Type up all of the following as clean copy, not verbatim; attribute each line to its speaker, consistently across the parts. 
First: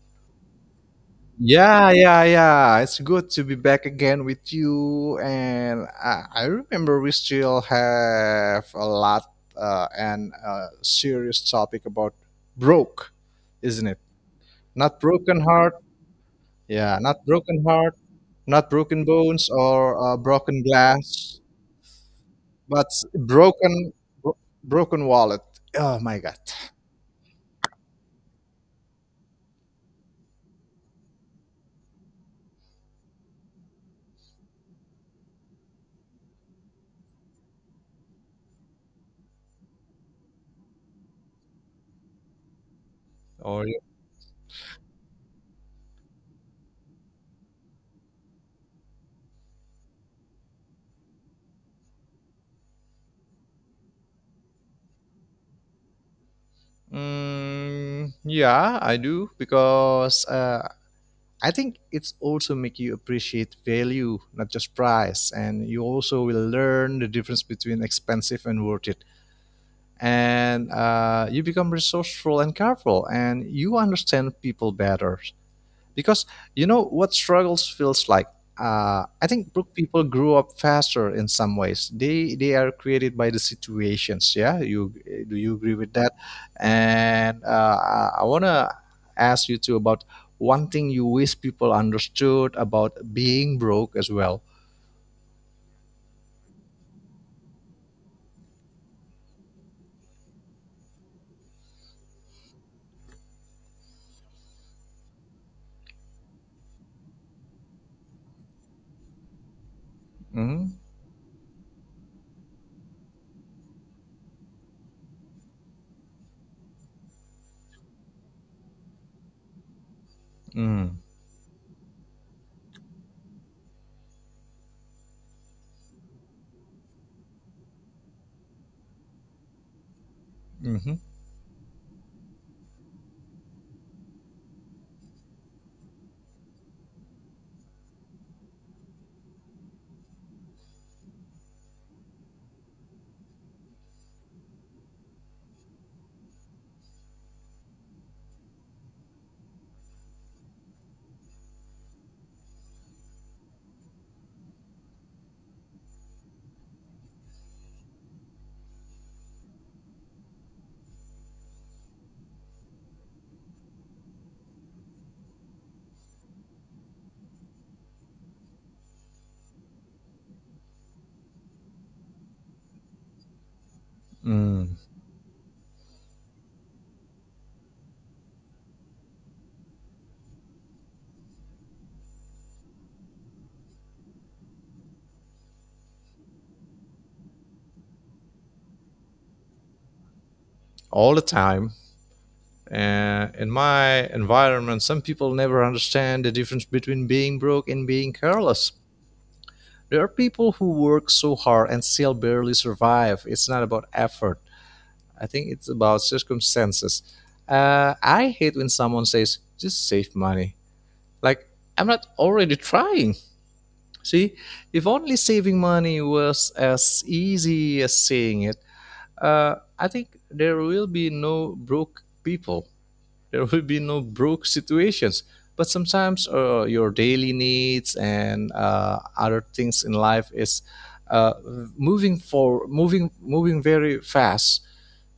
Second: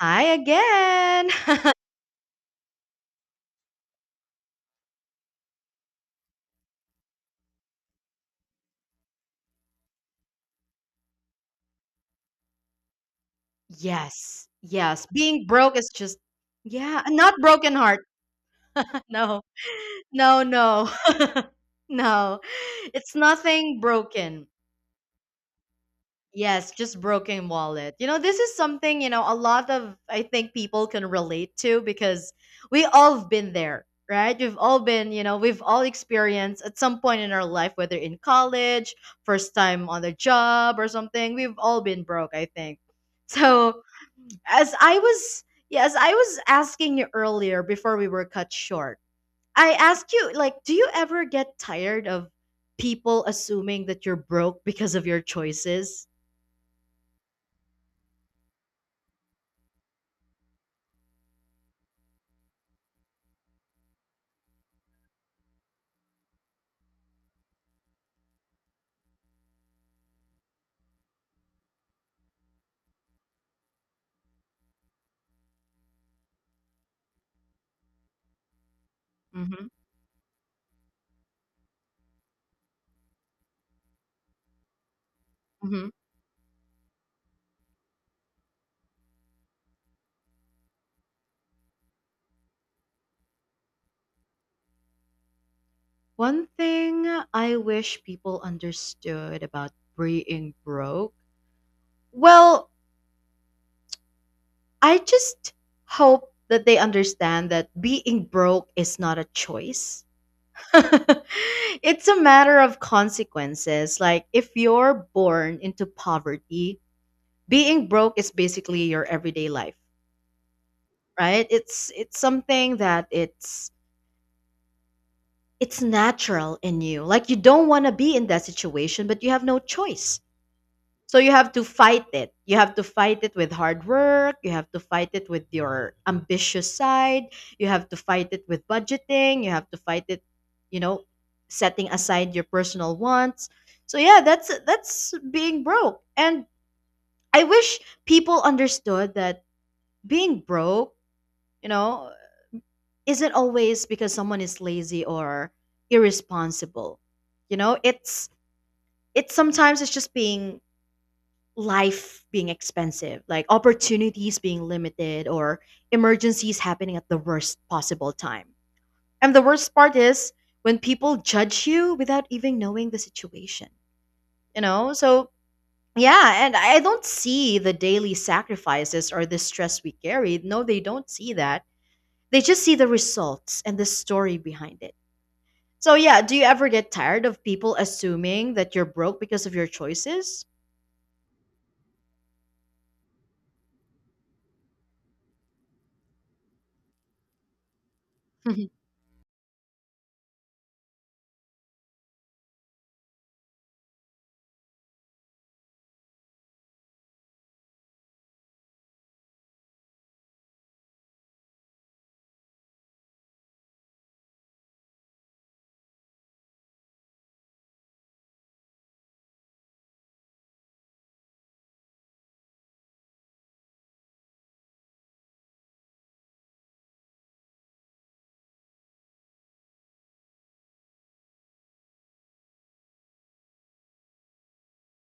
Speaker 1: Hi again.
Speaker 2: Yeah, yeah, yeah. It's good to be back again with you. And I remember we still have a lot and a serious topic about broke, isn't it?
Speaker 1: Yes,
Speaker 2: Not
Speaker 1: yes.
Speaker 2: broken
Speaker 1: Being
Speaker 2: heart.
Speaker 1: broke is just
Speaker 2: Yeah,
Speaker 1: yeah,
Speaker 2: not
Speaker 1: not
Speaker 2: broken
Speaker 1: broken
Speaker 2: heart,
Speaker 1: heart.
Speaker 2: not broken
Speaker 1: No.
Speaker 2: bones or
Speaker 1: No,
Speaker 2: broken
Speaker 1: no.
Speaker 2: glass,
Speaker 1: No.
Speaker 2: but
Speaker 1: It's nothing
Speaker 2: broken, bro-
Speaker 1: broken.
Speaker 2: broken wallet. Oh my God.
Speaker 1: Yes, just broken wallet. This is something, a lot of I think people can relate to because we all have been there, right? We've all been, we've all experienced at some point in our life, whether in college, first time on the job or something, we've all been broke, I think.
Speaker 2: Or
Speaker 1: So as I was yes, I was asking you earlier before we were cut short. I asked you, like, do you ever get tired of people assuming that you're broke because of your choices?
Speaker 2: Yeah, I do because I think it's also make you appreciate value, not just price, and you also will learn the difference between expensive and worth it. And you become resourceful and careful, and you understand people better because you know what struggles feels like. I think brook people grew up faster in some ways. They are created by the situations, yeah. you Do you agree
Speaker 1: Mhm.
Speaker 2: with that? And I want to ask you too about one thing you wish people understood about being broke as well.
Speaker 1: One thing I wish people understood about being broke, well, I just hope that they understand that being broke is not a choice.
Speaker 2: Mhm,
Speaker 1: It's a matter of consequences. Like, if you're born into poverty, being broke is basically your everyday life,
Speaker 2: mm,
Speaker 1: right? It's something that it's natural in you. Like you don't want to be in that situation, but you have no choice.
Speaker 2: mhm,
Speaker 1: So you have to fight it. You have to fight it with hard work. You have to fight it with your ambitious side. You have to fight it with budgeting. You have to fight it, you know, setting aside your personal wants. So yeah, that's being broke. And I wish people understood that being broke, you know, isn't always because someone is lazy or irresponsible. You know, it's sometimes it's just being life being expensive, like opportunities being limited or emergencies happening at the worst possible time. And the worst part is when people judge you without even knowing the situation, you
Speaker 2: mm.
Speaker 1: know? So, yeah, and I don't see the daily sacrifices or the stress we carry. No, they don't see that. They just see the results and the story behind it. So, yeah, do you ever get tired of people assuming that you're broke because of your choices?
Speaker 2: All the time. In my environment, some people never understand the difference between being broke and being careless. There are people who work so hard and still barely survive. It's not about effort, I think it's about circumstances. I hate when someone says, just save money. Like, I'm not already trying. See, if only saving money was as easy as saying it, I think there will be no broke people. There will be no broke situations. But sometimes your daily needs and other things in life is uh, moving for moving moving very fast.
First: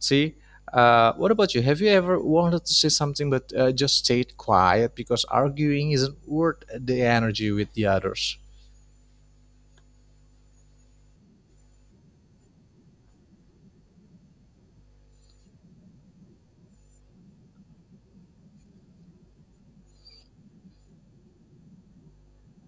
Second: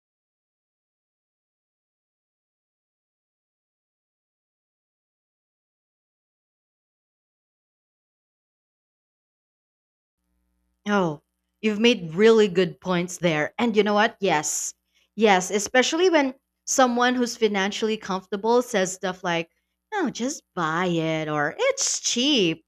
Speaker 2: See, what about you? Have you ever wanted to say something but just stayed quiet because arguing isn't worth the energy with the others?
Speaker 1: Oh, you've made really good points there. And you know what? Yes. Yes, especially when someone who's financially comfortable says stuff like, no, just buy it or it's cheap.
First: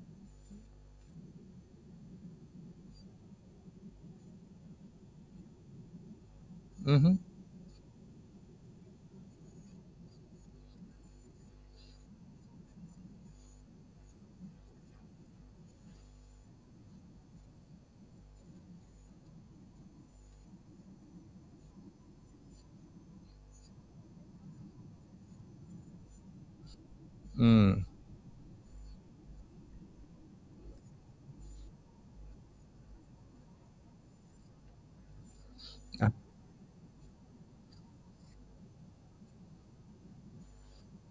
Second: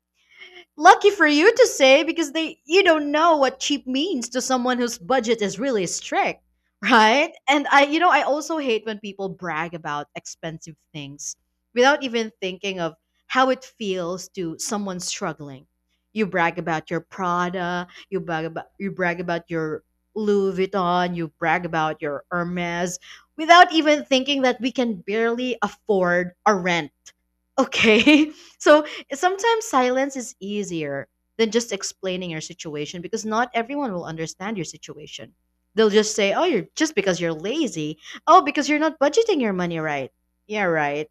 Speaker 1: Lucky for you to say because they you don't know what cheap means to someone whose budget is really strict,
Speaker 2: Hmm.
Speaker 1: right? And I you know I also hate when people brag about expensive things without even thinking of how it feels to someone struggling. You brag about your Prada, you brag about your Louis Vuitton, you brag about your Hermes without even thinking that we can barely afford a rent.
Speaker 2: Mm,
Speaker 1: Okay. So sometimes silence is easier than just explaining your situation because not everyone will understand your situation. They'll
Speaker 2: uh,
Speaker 1: just say, "Oh, you're just because you're lazy. Oh, because you're not budgeting your money right." Yeah, right.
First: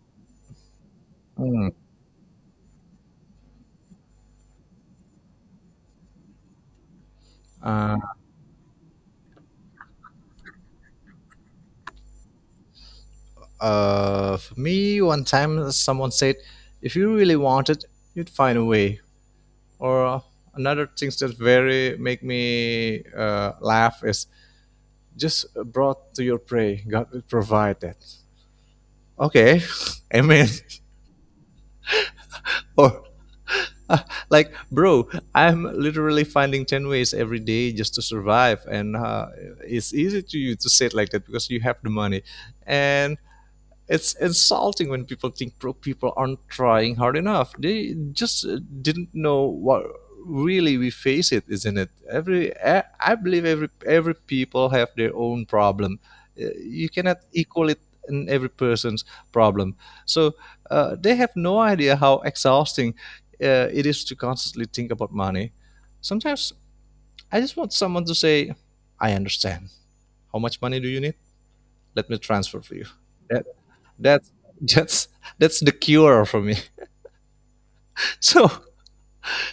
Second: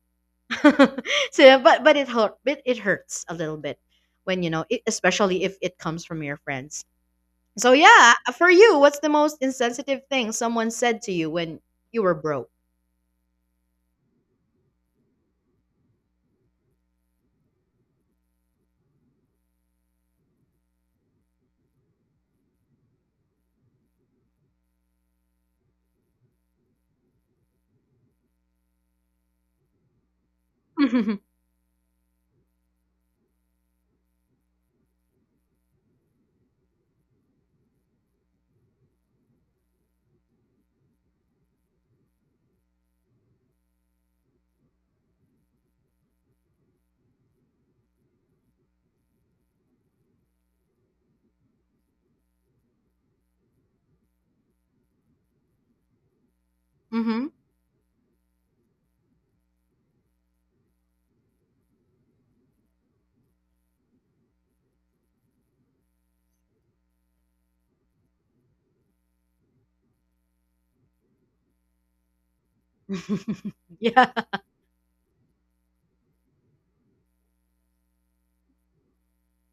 Speaker 1: So, yeah,
Speaker 2: mm,
Speaker 1: but it hurt. It hurts a little bit when you know, it, especially if it comes from your friends. So
Speaker 2: uh,
Speaker 1: yeah, for you, what's the most insensitive thing someone said to you when you were broke?
Speaker 2: for me, one time someone said, if you really want it, you'd find a way. Or another things that very make me laugh is just brought to your prey. God will provide that. Okay, amen.
Speaker 1: Hmm.
Speaker 2: Or uh, like, bro, I'm literally finding 10 ways every day just to survive, and it's easy to you to say it like that because you have the money, and it's insulting when people think broke people aren't trying hard enough. They just didn't know what really we face it, isn't it? Every I believe every people have their own problem. You cannot
Speaker 1: Hmm.
Speaker 2: equal it in every person's problem. So they have no idea how exhausting it is to constantly think about money. Sometimes I just want someone to say, "I understand. How much money do you need? Let me transfer for you." Uh,
Speaker 1: Yeah.
Speaker 2: that's that's that's the cure for me. So,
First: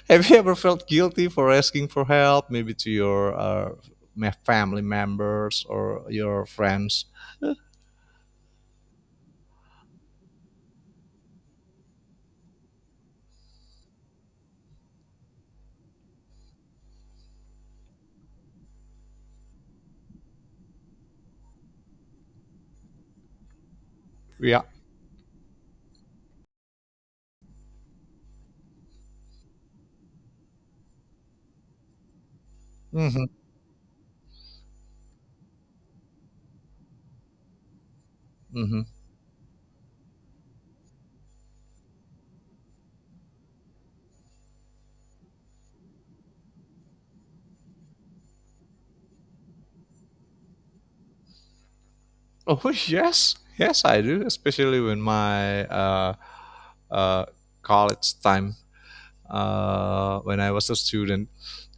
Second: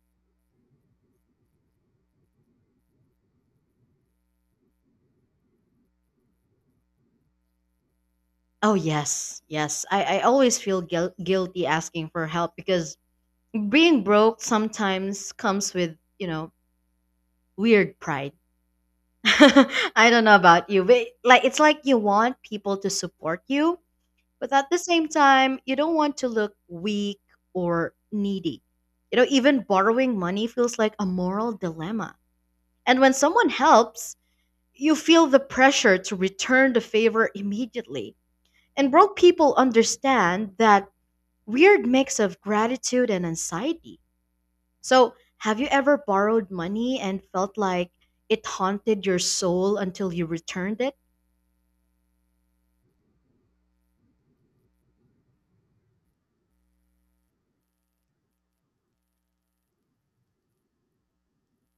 Speaker 2: have you ever felt guilty for asking for help, maybe to your family members or your friends?
Speaker 1: Oh yes, yes. I always feel guilty asking for help because being broke sometimes comes with you know weird pride. I don't know about you, but like it's like you want people to support you, but
Speaker 2: Yeah.
Speaker 1: at the same time you don't want to look weak or needy. You know, even borrowing money feels like a moral dilemma. And when
Speaker 2: Hmm.
Speaker 1: someone helps, you feel the pressure to return the favor immediately.
Speaker 2: Hmm.
Speaker 1: And broke people understand that weird mix of gratitude and anxiety. So, have you ever borrowed money and felt like it haunted your soul until you returned it?
Speaker 2: Oh, yes, yes, I do. Especially when my uh, college time, when I was a student.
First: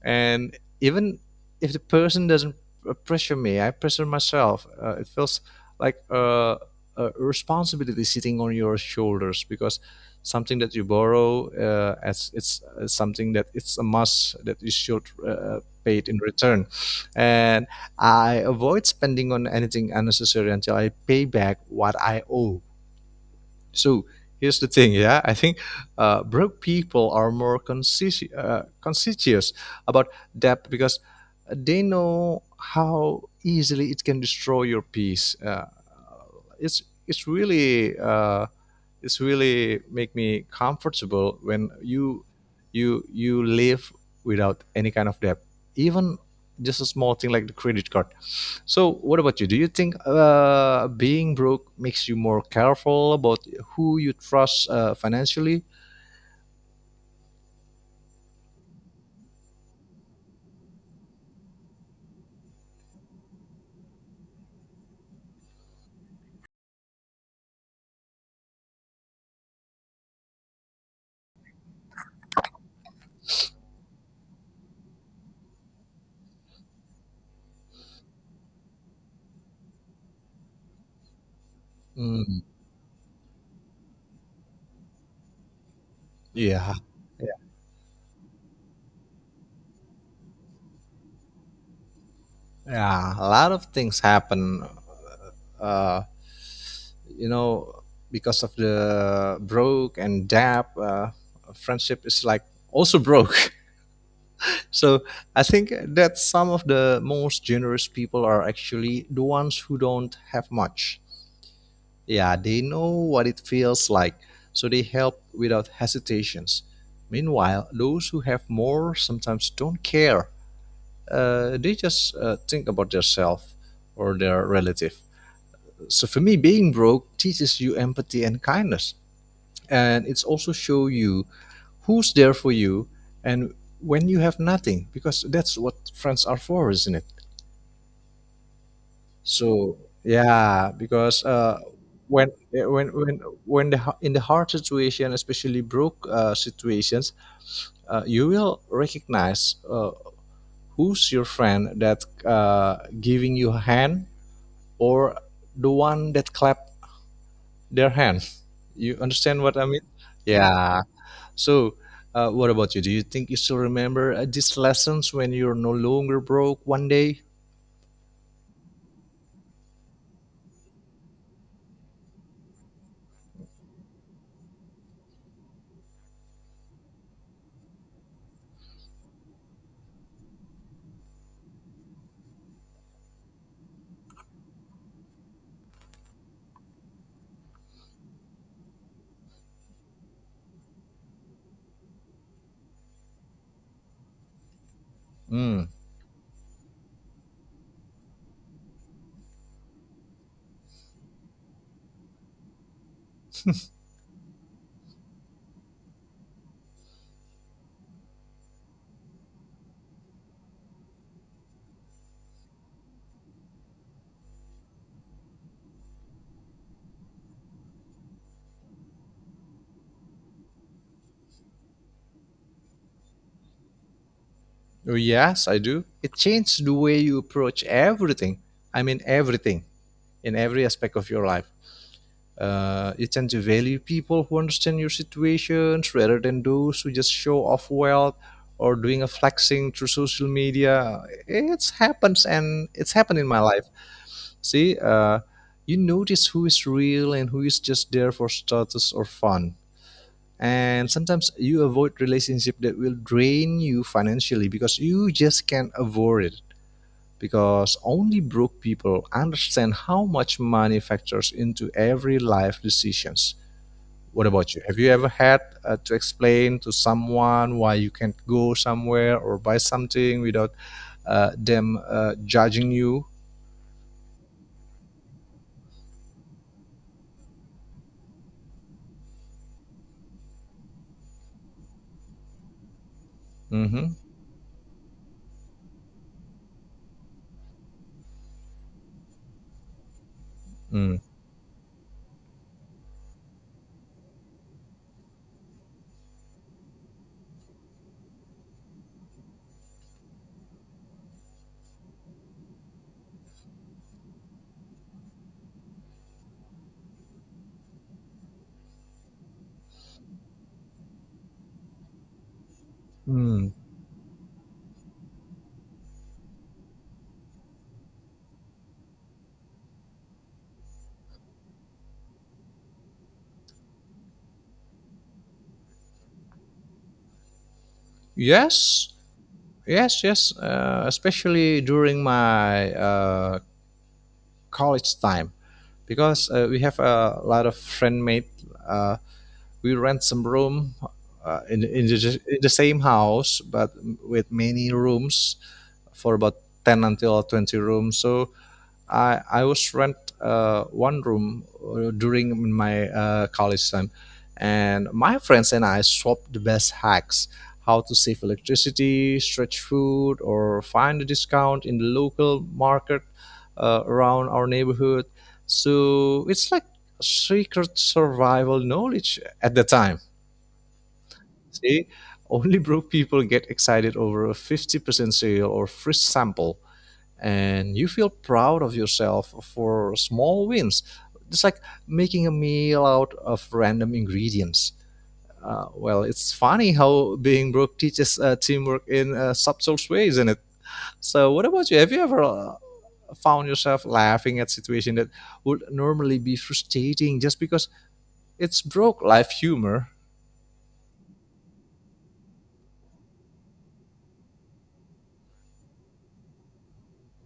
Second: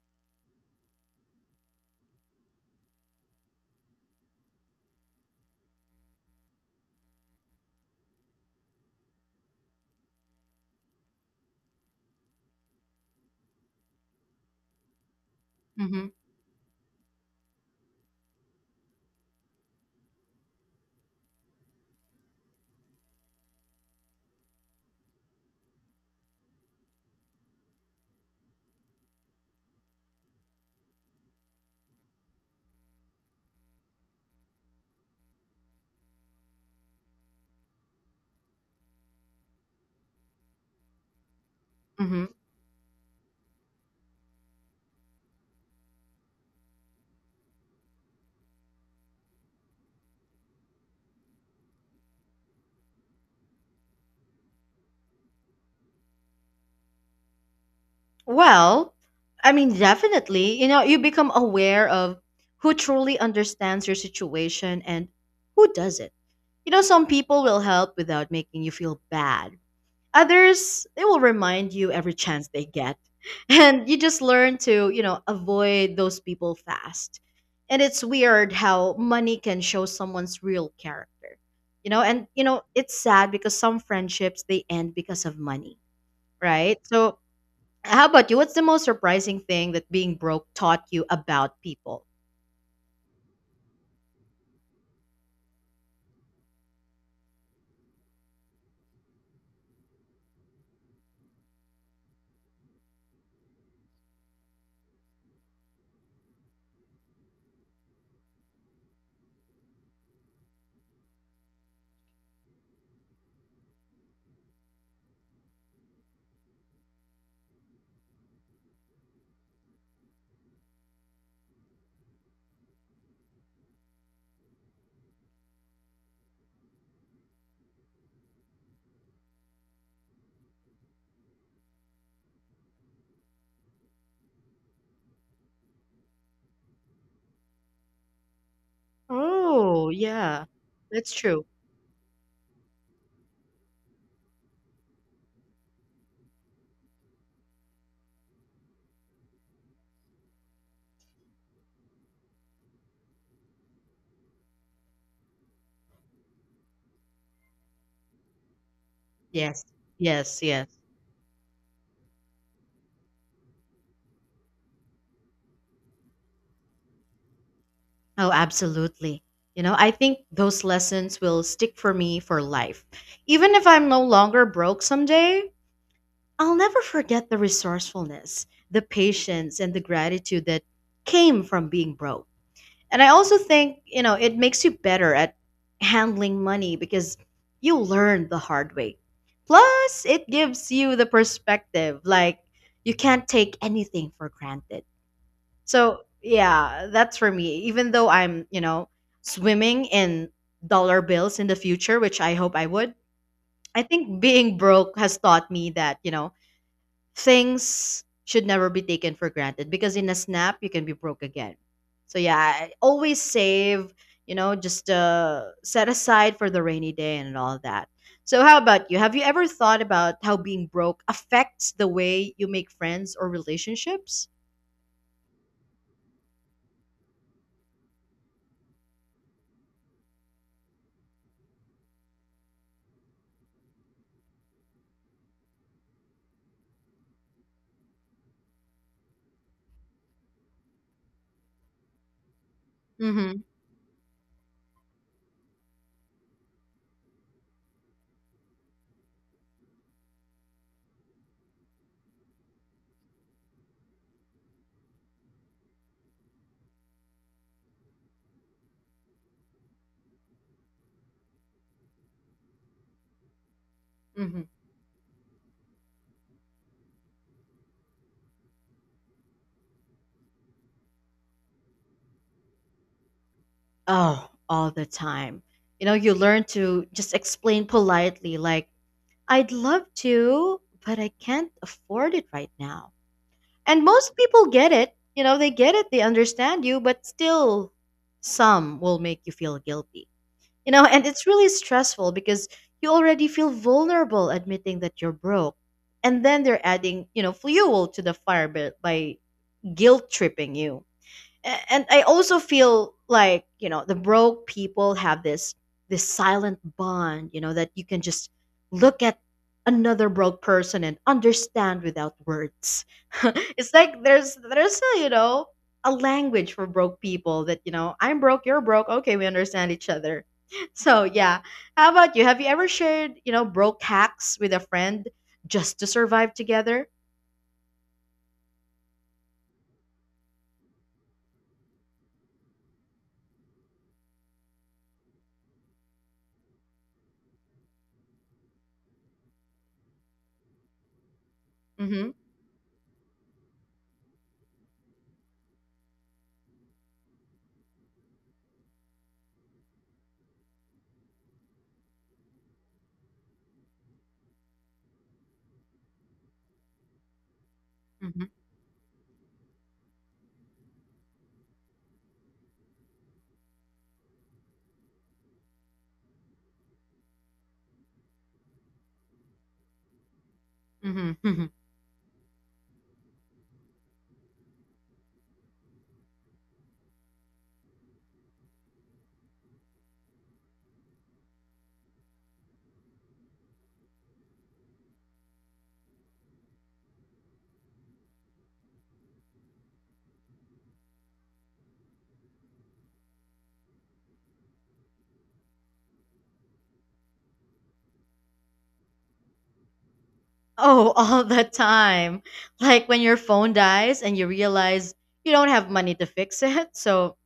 Speaker 2: And even if the person doesn't pressure me, I pressure myself. It feels like a responsibility sitting on your shoulders because something that you borrow as it's something that it's a must that you should pay
Speaker 1: Mm-hmm.
Speaker 2: it in return, and I avoid spending on anything unnecessary until I pay back what I owe. So here's the thing, yeah. I think broke people are more conscientious, conscientious about debt because they know how easily it can destroy your peace. It's really it's really make me comfortable when
Speaker 1: Mm-hmm.
Speaker 2: you you live without any kind of debt, even just a small thing like the credit card. So what about you? Do you think being broke makes you more careful about who you trust financially?
Speaker 1: Well, I mean, definitely. You know, you become aware of who truly understands your situation and who doesn't. You know, some people will help without making you feel bad. Others, they will remind you every chance they get. And you just learn to, you know, avoid those people fast. And it's weird how money can show someone's real character. You know, and
Speaker 2: Mm,
Speaker 1: you know, it's sad because some friendships they end because of money,
Speaker 2: yeah.
Speaker 1: right? So,
Speaker 2: yeah
Speaker 1: how about you? What's the most surprising thing that being broke taught you about people?
Speaker 2: yeah a lot of things happen. uh, you know, because of the broke and dap, friendship is like also broke. So I think that some of the most generous people are actually the ones who don't have much. Yeah, they know what it feels like, so they help without hesitations. Meanwhile, those who have more sometimes don't care. They just think about themselves or their relative. So for me, being broke teaches you empathy and kindness, and it's also show you who's there for you and when you have nothing, because that's what friends are for, isn't it? So
Speaker 1: Oh, yeah.
Speaker 2: yeah,
Speaker 1: That's
Speaker 2: because
Speaker 1: true.
Speaker 2: when when in the hard situation, especially broke situations, you will recognize who's your friend that giving you a hand or the one that clap their hand. You understand what
Speaker 1: Yes.
Speaker 2: I mean?
Speaker 1: Yes, yes.
Speaker 2: Yeah. So, what about you? Do you think you still remember these lessons when you're no longer broke one day?
Speaker 1: Oh, absolutely. You know, I think those lessons will stick for me for life. Even if I'm no longer broke someday, I'll never forget the resourcefulness, the patience, and the gratitude that came from being broke. And I also think, you know, it makes you better at handling money because you learn the hard way. Plus, it gives you the perspective like, you can't take anything for granted.
Speaker 2: Mm.
Speaker 1: So yeah, that's for me. Even though I'm, you know, swimming in dollar bills in the future, which I hope I would, I think being broke has taught me that, you know, things should never be taken for granted because in a snap you can be broke again. So yeah, I always save, you know, just set aside for the rainy day and all that. So how about you? Have you ever thought about how being broke affects the way you make friends or relationships?
Speaker 2: Oh, yes, I do. It changed the way you approach everything. I mean, everything in every aspect of your life. You tend to value people who understand your situations rather than those who just show off wealth or doing a flexing through social media. It's happens and it's happened in my
Speaker 1: Mm-hmm.
Speaker 2: life. See, you notice who is real and who is just there for status or fun. And sometimes you avoid relationship that will drain you financially because you just can't avoid it. Because only broke people understand how much money factors into every life decisions. What
Speaker 1: Mm-hmm.
Speaker 2: about you? Have you ever had to explain to someone why you can't go somewhere or buy something without them judging you?
Speaker 1: Oh, all the time. You know, you learn to just explain politely, like, I'd love to, but I can't afford it right now. And
Speaker 2: Mm-hmm.
Speaker 1: most people get it. You know, they get it, they understand you, but still, some will make you feel guilty. You know,
Speaker 2: Mm.
Speaker 1: and it's really stressful because you already feel vulnerable admitting that you're broke. And then they're adding, you know, fuel to the fire by, guilt tripping you. And I also feel like you know the broke people have this silent bond, you know, that you can just look at another broke person and understand without words.
Speaker 2: Mm.
Speaker 1: It's like there's a, you know, a language for broke people that you know I'm broke, you're broke, okay, we understand each other. So yeah, how about you? Have you ever shared you know broke hacks with a friend just to survive together?
Speaker 2: Yes, yes, yes, especially during my college time, because we have a lot of friend mate. Uh, we rent some room
Speaker 1: Mm-hmm.
Speaker 2: in the same house, but with many rooms for about 10 until 20 rooms. So I was rent one room during my college time, and my friends and I swapped the best hacks, how to save
Speaker 1: Mm-hmm.
Speaker 2: electricity, stretch food, or find a discount in the local market around our neighborhood. So it's like secret survival knowledge at the time.
Speaker 1: Mm-hmm.
Speaker 2: See, only broke people get excited over a 50% sale or free sample, and you feel proud of yourself for small wins. It's like making a meal out of random ingredients. Well, it's funny how being broke teaches teamwork in subtle ways, isn't it? So, what about you? Have you ever found yourself laughing at situation that would normally be frustrating just because it's broke life humor?
Speaker 1: Oh, all the time. Like when your phone dies and you realize you don't have money to fix it, so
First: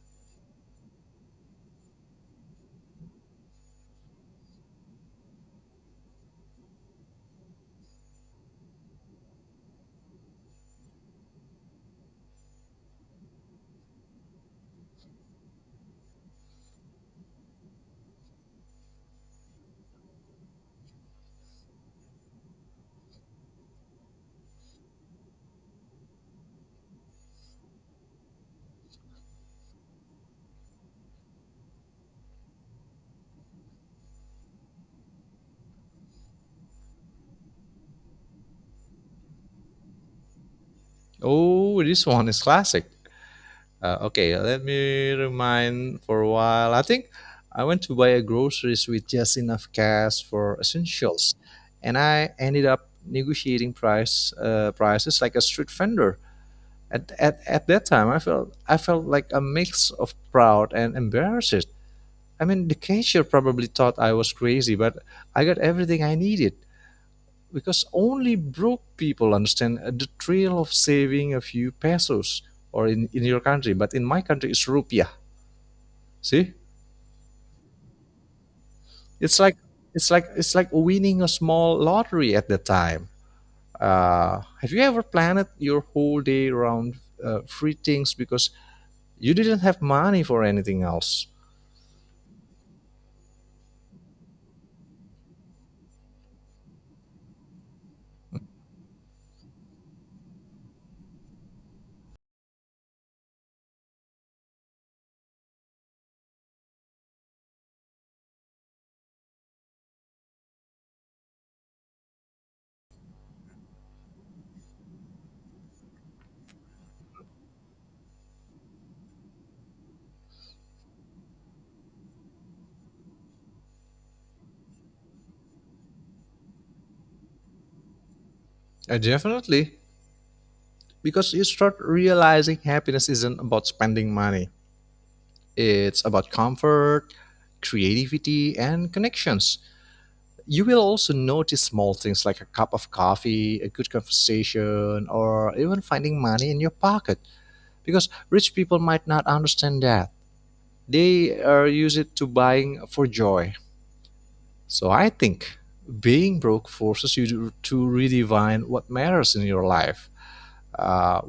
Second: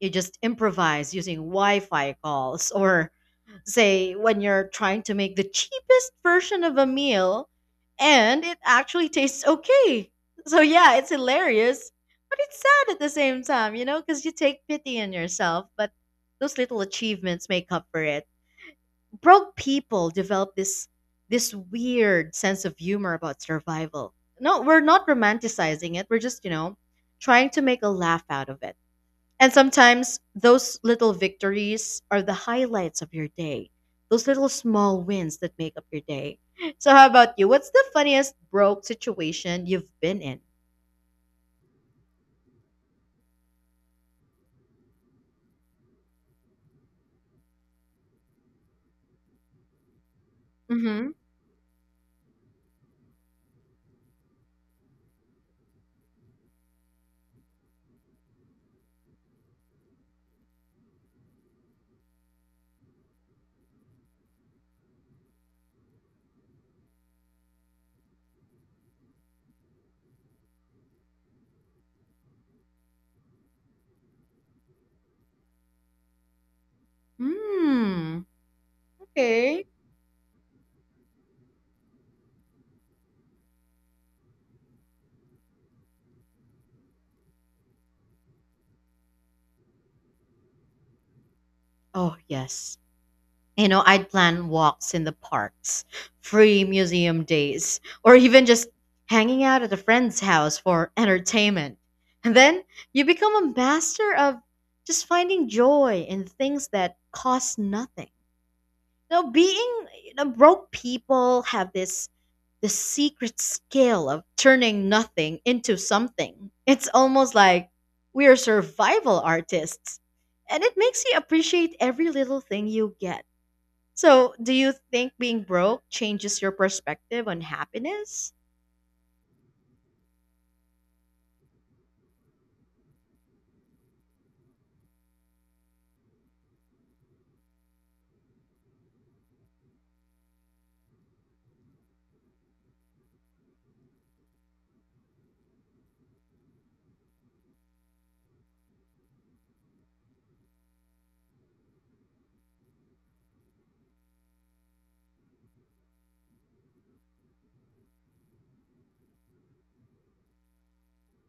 Speaker 1: you just improvise using Wi Fi calls. Or, say, when you're trying to make the cheapest version of a meal and it actually tastes okay. So, yeah, it's hilarious, but it's sad at the same time, you know, because you take pity on yourself, but those little achievements make up for it. Broke people develop this weird sense of humor about survival. No, we're not romanticizing it. We're just, you know, trying to make a laugh out of it. And sometimes those little victories are the highlights of your day. Those little small wins that make up your day. So how about you? What's the funniest broke situation you've been in?
Speaker 2: Oh, this one is classic. Okay, let me remind for a while. I think I went to buy a groceries with just enough cash for
Speaker 1: Mm-hmm.
Speaker 2: essentials, and I ended up negotiating prices like a street vendor. At that time, I felt like a mix of proud and embarrassed. I mean, the cashier probably thought I was crazy, but I got everything I needed because only broke people understand the thrill of saving a few pesos, or in your country, but in my country it's rupiah. See?
Speaker 1: Hmm.
Speaker 2: It's like
Speaker 1: Okay.
Speaker 2: it's like winning a small lottery at the time. Have you ever planned your whole day around free things because you didn't have money for anything else?
Speaker 1: Oh yes. You know, I'd plan walks in the parks, free museum days, or even just hanging out at a friend's house for entertainment. And then you become a master of just finding joy in things that cost nothing. Now, being you know, broke people have this the secret skill of turning nothing into something. It's almost like we are survival artists, and it makes you appreciate every little thing you get. So, do you think being broke changes your perspective on happiness?
Speaker 2: Definitely. Because you start realizing happiness isn't about spending money. It's about comfort, creativity, and connections. You will also notice small things like a cup of coffee, a good conversation, or even finding money in your pocket, because rich people might not understand that. They are used to buying for joy. So I think being broke forces you to redefine what matters in your life. Uh,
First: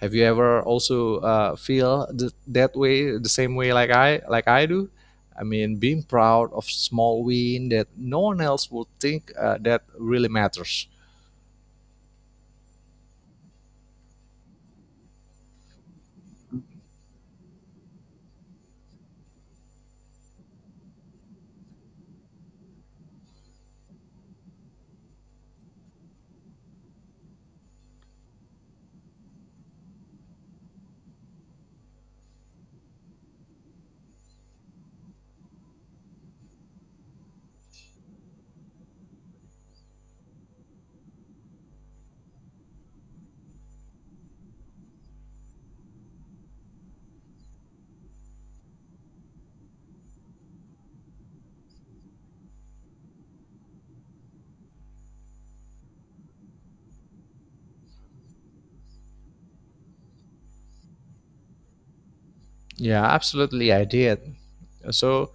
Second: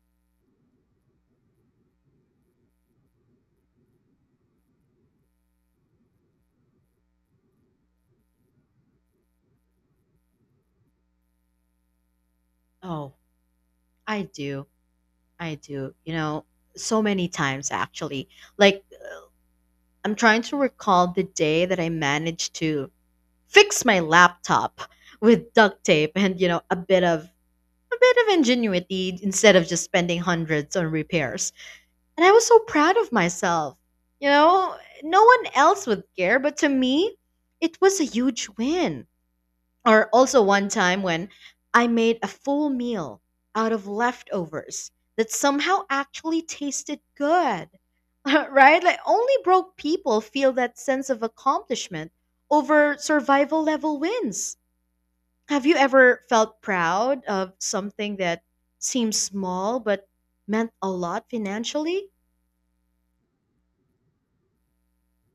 Speaker 2: Have you ever also feel that way, the same way like I do? I mean, being proud of small win that no one else would think that really matters.
Speaker 1: Oh, I do. I do. You know, so many times actually. Like, I'm trying to recall the day that I managed to fix my laptop with duct tape and, you know, a bit of ingenuity instead of just spending hundreds on repairs. And I was so proud of myself. You know, no one else would care, but to me, it was a huge win. Or also one time when I made a full meal out of leftovers that somehow actually tasted good. Right? Like only broke people feel that sense of accomplishment over survival level wins. Have you ever felt proud of something that seems small but meant a lot financially?
Speaker 2: Yeah, absolutely, I did. So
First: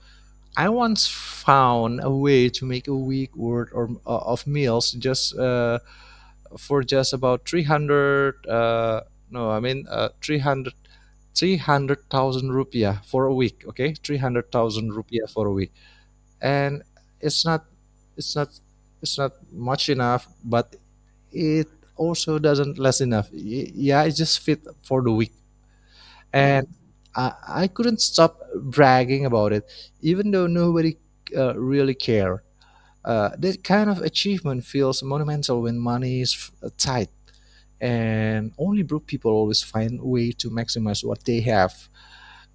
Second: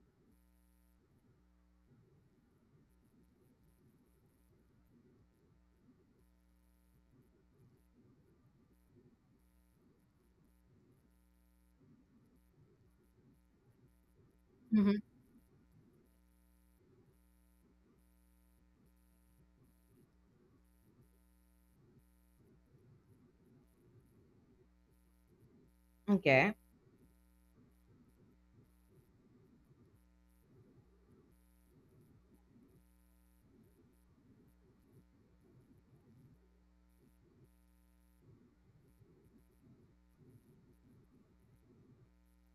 Speaker 2: I once found a way to make a week worth or, of meals just for just about 300 uh, no I mean uh, 300 rupiah for a week. Okay, 300,000
Speaker 1: Hmm.
Speaker 2: rupiah for a week. And it's not it's not it's not much enough, but it also doesn't less enough. Yeah, it just fit for the week.
Speaker 1: Okay.
Speaker 2: And I couldn't stop bragging about it, even though nobody really cared. Uh, that kind of achievement feels monumental when money is tight, and only broke people always find a way to maximize what they have.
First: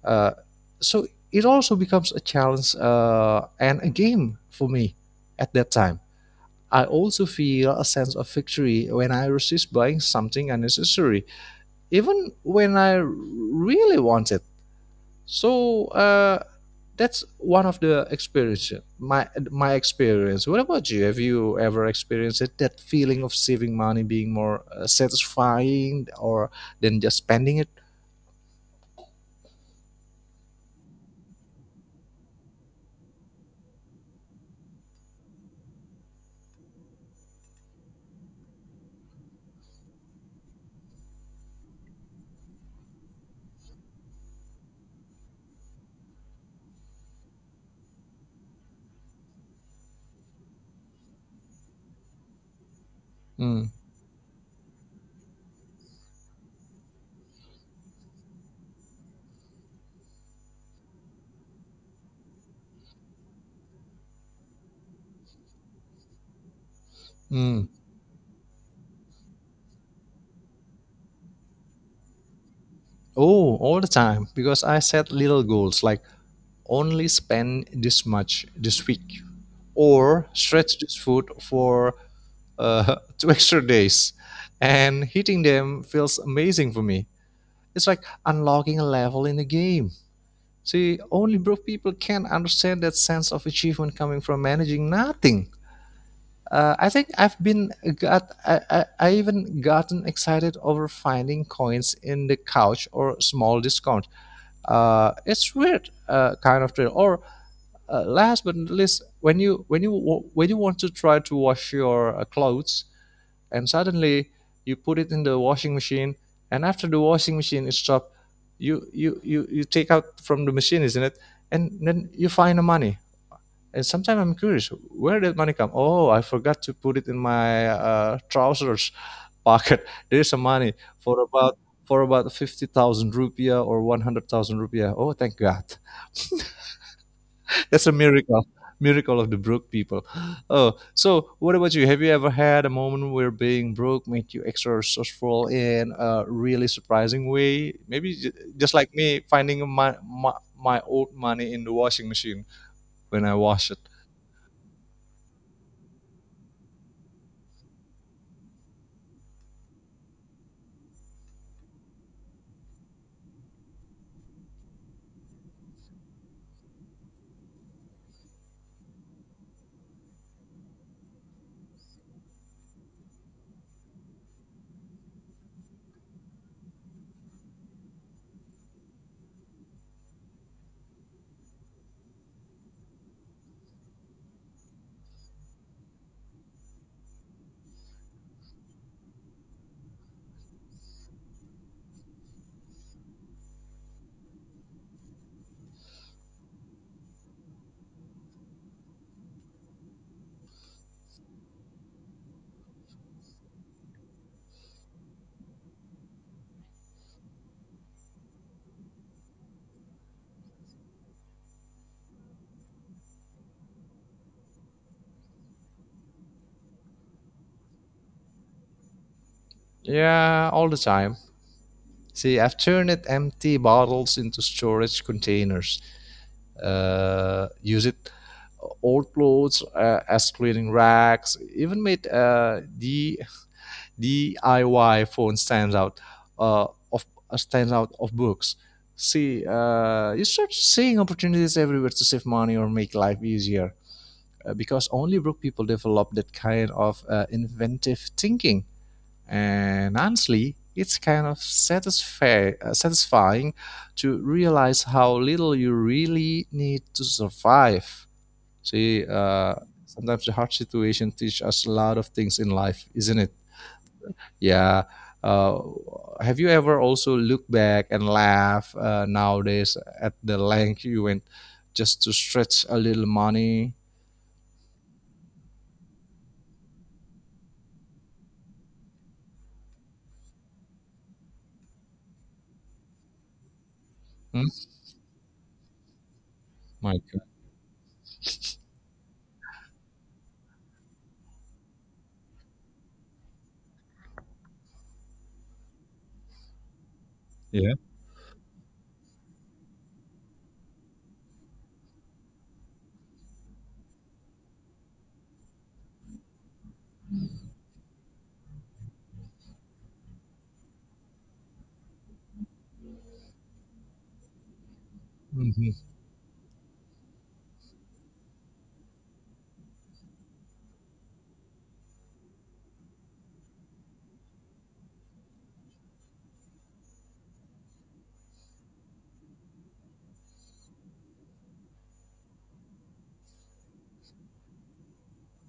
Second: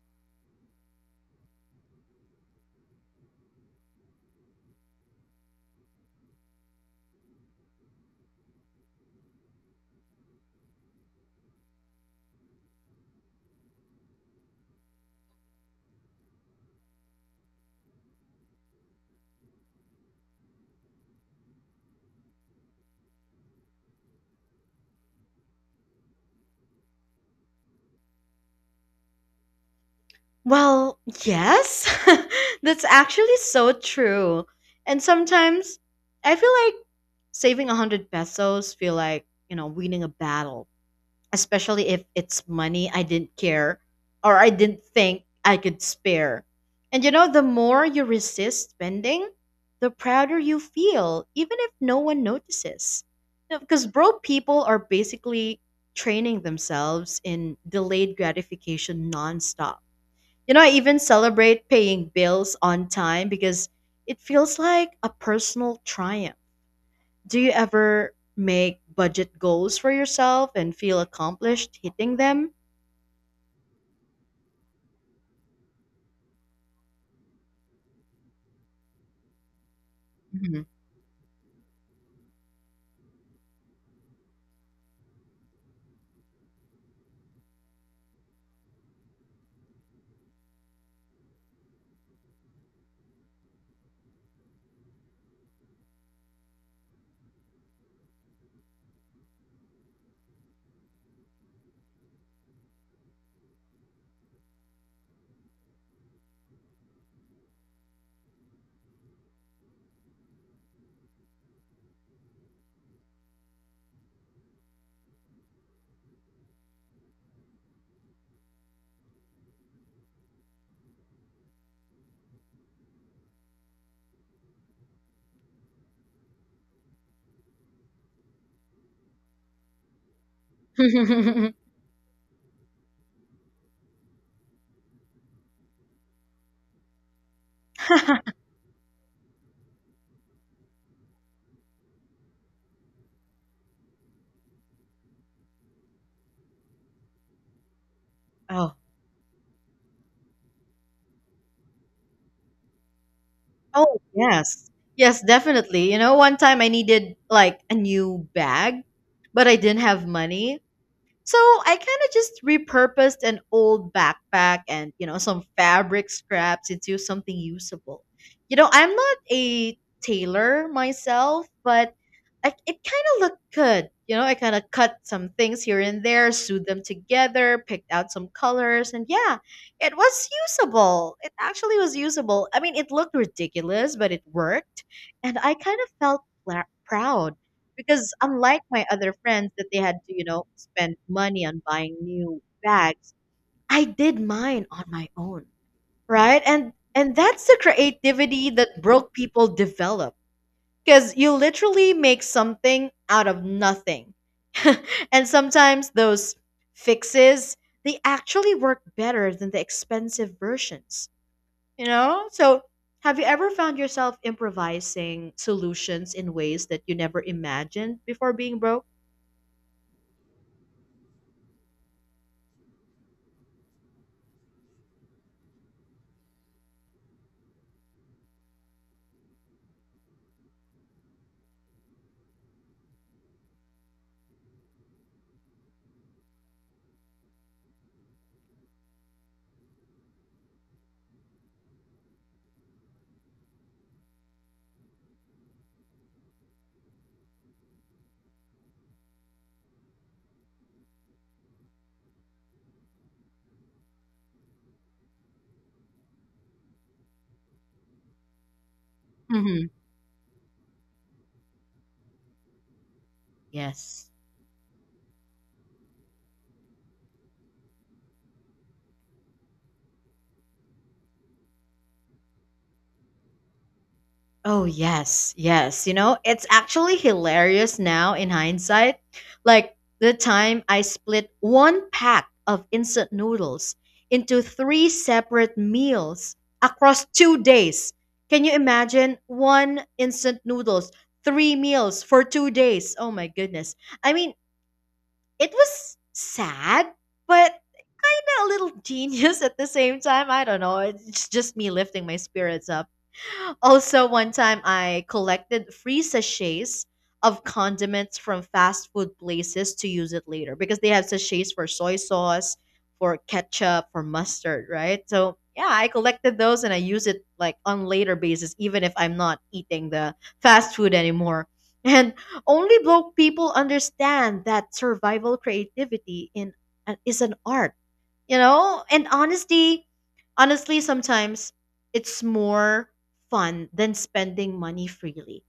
Speaker 2: uh, so it also becomes a challenge and a game for me at that time. I also feel a sense of victory when I resist buying something unnecessary, even when I really want it. So that's one of the experience. My experience. What about you? Have you ever experienced it, that feeling of saving money being more satisfying or than just spending it.
Speaker 1: Well, yes. That's actually so true. And sometimes I feel like saving 100 pesos feel like, you know, winning a battle, especially if it's money I didn't care or I didn't think I could spare. And you know, the more you resist spending, the prouder you feel, even if no one notices. You know,
Speaker 2: Mm,
Speaker 1: because broke people are basically training themselves in delayed gratification nonstop. You know, I even celebrate paying bills on time because it feels like a personal triumph. Do you
Speaker 2: mm.
Speaker 1: ever make budget goals for yourself and feel accomplished hitting them?
Speaker 2: Oh, all the time because I set little goals like only spend this much this week or
Speaker 1: Mhm.
Speaker 2: stretch this food for two extra days, and hitting them feels amazing for me. It's like unlocking a level in the game. See, only broke people can understand that sense of achievement coming from managing nothing. Uh, I think I've been got I even gotten excited over finding coins in the couch or small discount. It's weird, kind of thrill. Or Last but not least, when you want to try to wash your clothes, and suddenly you put it in the washing machine, and after the washing machine is stopped, you take out from the machine, isn't it? And then you find the money. And sometimes I'm curious, where did money come? Oh, I forgot to put it in my trousers pocket. There is some money for about for about 50,000 rupiah or 100,000 rupiah. Oh, thank God. That's a miracle. Miracle of the broke people. Oh, so what about you? Have you ever had a moment where being broke made you extra resourceful in a really surprising way? Maybe just
Speaker 1: Oh,
Speaker 2: like me, finding my old money in the washing machine when I wash it.
Speaker 1: oh yes, yes, definitely. You know, one time I needed a new bag, but I didn't have money, so I kind of just repurposed an old backpack and some fabric scraps into something usable. You know, I'm not a tailor myself, but it kind of looked good. You know, I kind of cut some things here and there, sewed them together, picked out some colors, and yeah, it was usable. It actually was usable. I mean, it looked ridiculous, but it worked, and I kind of felt proud because unlike my other friends that they had to spend money on buying new bags. I did mine on my own. Right, and that's the creativity that broke people develop, because you literally make something out of nothing. And sometimes those fixes, they actually work better than the expensive versions, so have you ever found yourself improvising solutions in ways that you never imagined before being broke?
Speaker 2: Yeah, all the time. See, I've turned empty bottles into storage containers. Use it old clothes as cleaning racks, even made the diy phone stands out uh, of stands out of books. See, you start seeing opportunities everywhere to save money or make life easier, because only broke people develop that kind of inventive thinking. And honestly, it's kind of satisfying to realize how little you really need to survive. See,
Speaker 1: Mhm.
Speaker 2: sometimes the hard situation teach us a lot of things in life, isn't it?
Speaker 1: Yes.
Speaker 2: Yeah. Uh, have you ever also looked back and laugh nowadays at the length you went just to stretch a little money?
Speaker 1: Oh, yes. Yes. You know, it's actually hilarious now in hindsight. Like the time I split one pack of instant noodles into
Speaker 2: Hmm?
Speaker 1: three separate meals
Speaker 2: My
Speaker 1: across
Speaker 2: God.
Speaker 1: 2 days. Can you imagine? One instant noodles, three meals for 2 days? Oh, my goodness. I mean, it was sad, but kind
Speaker 2: Yeah.
Speaker 1: of a little genius at the same time. I don't know. It's just me lifting my spirits up. Also, one time I collected free sachets of condiments from fast food places to use it later, because they have sachets for soy sauce, for ketchup, for mustard, right? So, yeah,
Speaker 2: Mhm.
Speaker 1: I collected those and I use it like on later basis even if I'm not eating the fast food anymore. And only broke people understand that survival creativity in is an art, you know? And honestly sometimes it's more fun than spending money freely.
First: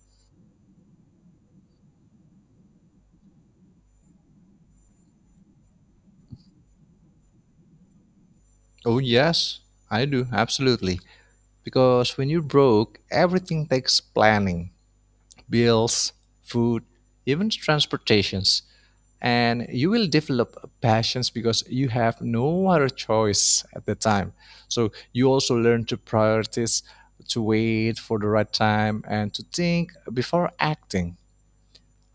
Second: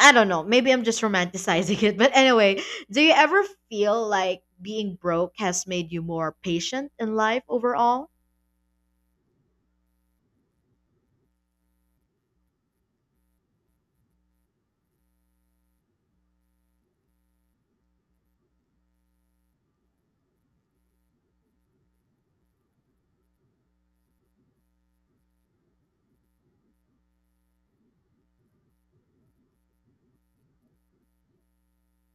Speaker 1: I don't know. Maybe I'm just romanticizing it. But anyway, do you ever feel like being broke has made you more patient in life overall?
Speaker 2: Oh yes, I do absolutely. Because when you're broke, everything takes planning, bills, food, even transportations. And you will develop passions because you have no other choice at the time. So you also learn to prioritize, to wait for the right time, and to think before acting.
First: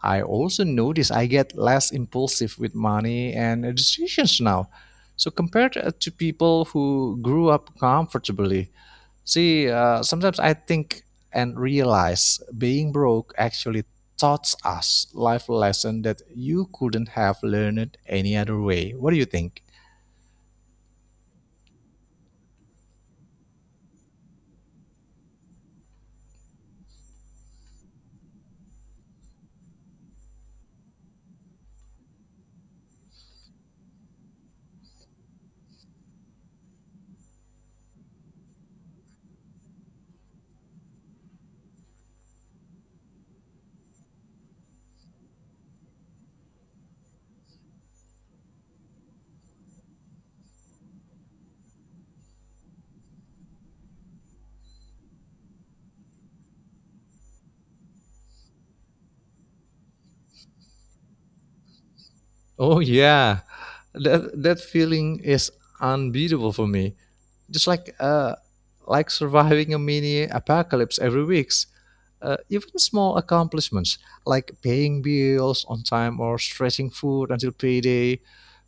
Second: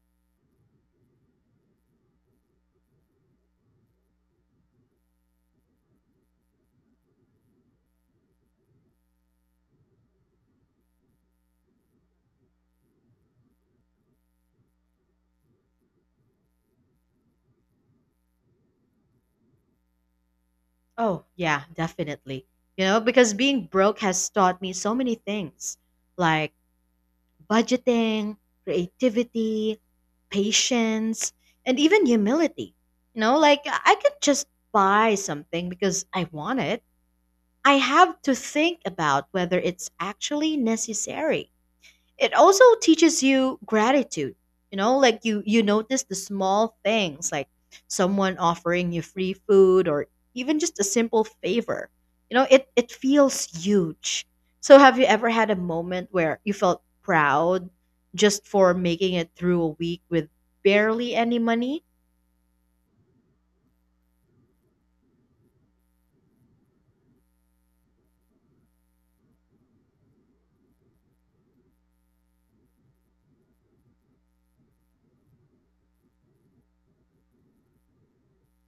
Speaker 2: I also notice I get less impulsive with money and decisions now. So compared to people who grew up comfortably, see, sometimes I think and realize being broke actually taught us life lesson that you couldn't have learned any other way. What do you think?
Speaker 1: Oh, yeah, definitely. You know, because being broke has taught me so many things, like budgeting, creativity, patience, and even humility. You know, like I could just buy something because I want it. I have to think about whether it's actually necessary. It also teaches you gratitude. You know, like you notice the small things, like someone offering you free food or even just a simple favor. You know, it feels huge. So have you ever had a moment where you felt proud just for making it through a week with barely any money?
Speaker 2: Oh yeah, that feeling is unbeatable for me. Just like surviving a mini apocalypse every week. Even small accomplishments like paying bills on time or stretching food until payday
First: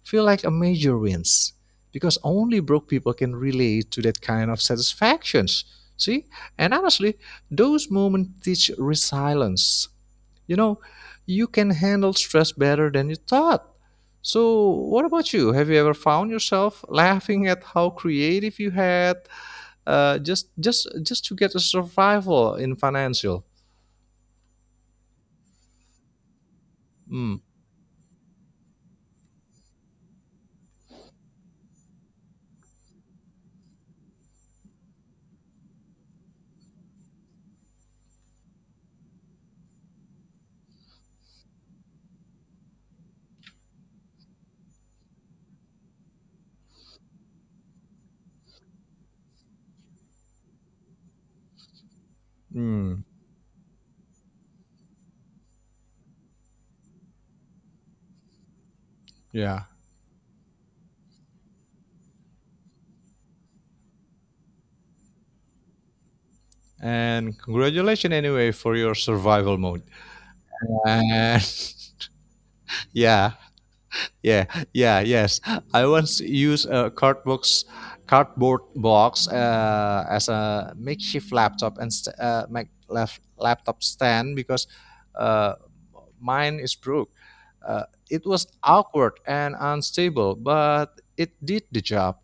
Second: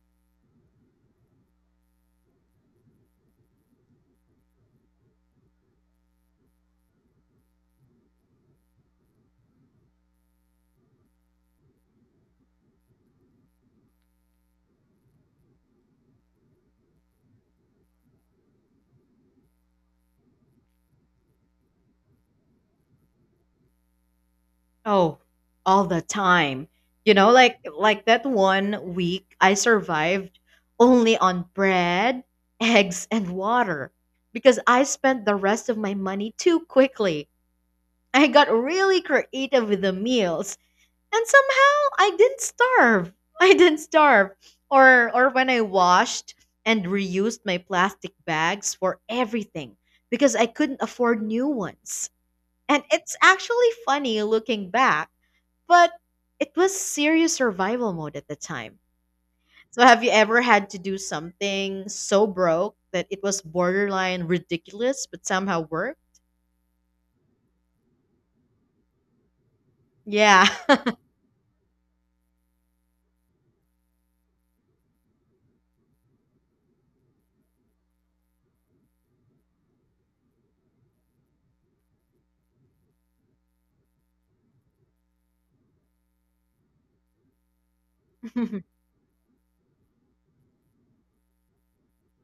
Speaker 2: feel like a major wins, because only broke people can relate to that kind of satisfactions. See, and honestly, those moments teach resilience, you know, you can handle stress better than you thought. So what about you, have you ever found yourself laughing at how creative you had just to get a survival in financial.
Speaker 1: Oh, all the time. You know,
Speaker 2: Mm,
Speaker 1: like that one week I survived only on bread, eggs, and water because I spent the rest of my money too quickly. I got really creative with the meals, and somehow I didn't starve. I didn't starve. Or when I washed and reused my plastic bags for everything because I couldn't afford new ones. And
Speaker 2: mm,
Speaker 1: it's actually funny looking back, but it was serious survival mode at the time.
Speaker 2: yeah.
Speaker 1: So have you ever had to do something so broke that it was borderline ridiculous but somehow worked?
Speaker 2: And congratulations anyway for your survival mode,
Speaker 1: Yeah.
Speaker 2: and yeah. Yeah, yeah, yes. I once used a cardboard box as a makeshift laptop and laptop stand, because uh, mine is broke. Uh, it was awkward and unstable, but it did the job.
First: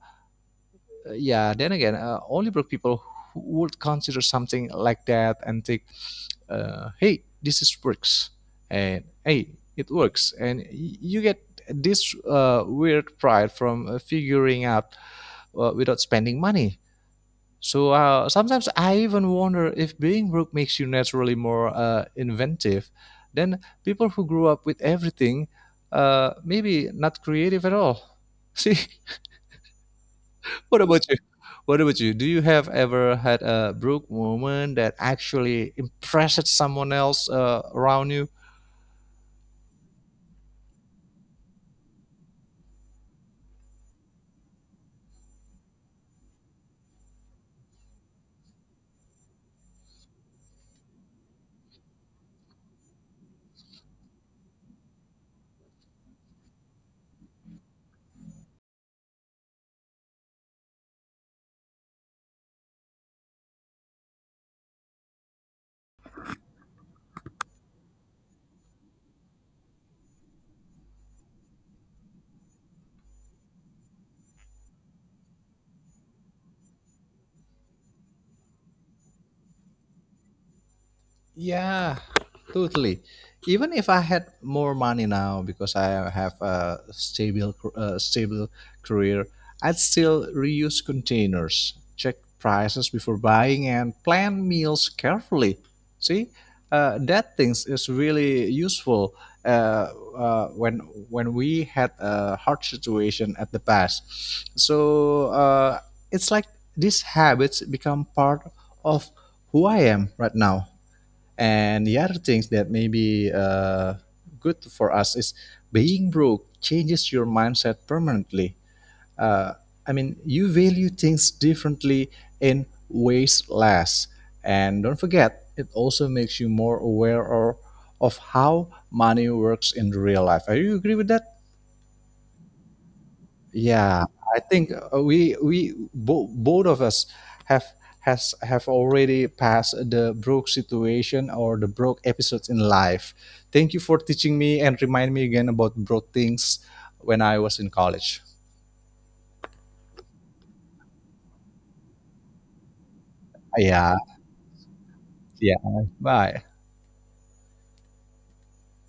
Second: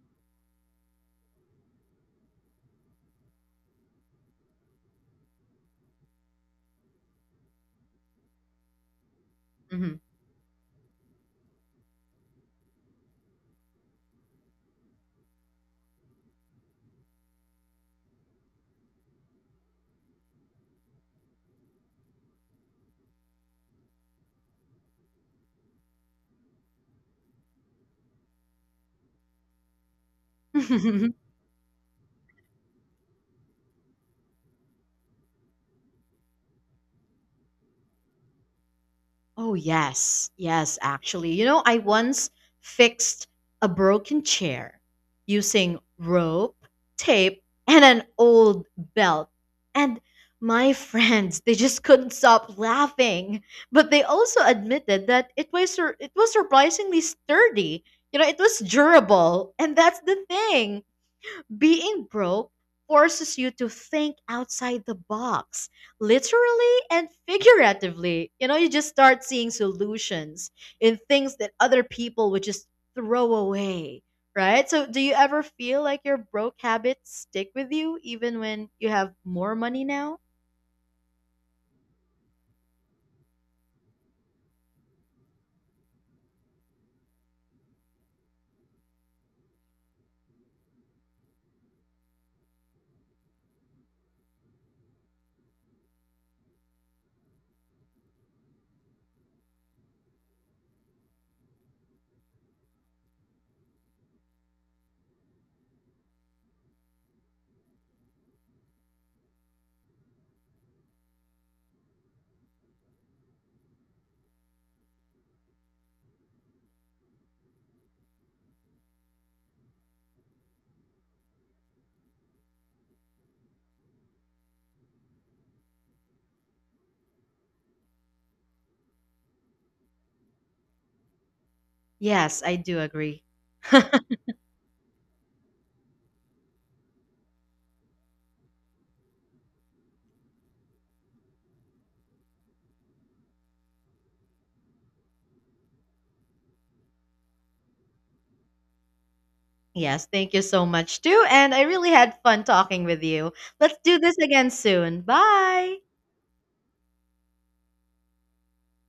Speaker 2: Yeah, then again, only broke people who would consider something like that and think, hey, this is works, and hey, it
Speaker 1: Mhm.
Speaker 2: works, and you get this weird pride from figuring out without spending money. So sometimes I even wonder if being broke makes you naturally more inventive than people who grew up with everything, maybe not creative at all. See, what about you? What about you? Do you have ever had a broke moment that actually impressed someone else around you?
Speaker 1: Oh, yes. Yes, actually. You know, I once fixed a broken chair using rope, tape, and an old belt. And my friends, they just couldn't stop laughing. But they also admitted that it was it was surprisingly sturdy. You know, it was durable, and that's the thing. Being broke forces you to think outside the box, literally and figuratively. You know, you just start seeing solutions in things that other people would just throw away, right? So, do you ever feel like your broke habits stick with you even when you have more money now?
Speaker 2: Yeah, totally. Even if I had more money now because I have a stable stable career, I'd still reuse containers, check prices before buying, and plan meals carefully. See, that things is really useful, uh, uh, when when we had a hard situation at the past. So, it's like these habits become part of who I am right now. And the other things that may be good for us is being broke changes your mindset permanently. Uh, I mean, you value things differently and waste less. And don't forget, it also makes you more aware or, of how money works in real life. Are you agree with that?
Speaker 1: Yes, I do agree.
Speaker 2: Yeah, I think both of us have have already passed the broke situation or the broke episodes in life. Thank you for teaching me and remind me again about broke things when I was in college.
Speaker 1: Yes, thank you so much too. And I really had fun talking with you. Let's
Speaker 2: Yeah,
Speaker 1: do this again soon.
Speaker 2: yeah.
Speaker 1: Bye.
Speaker 2: Bye.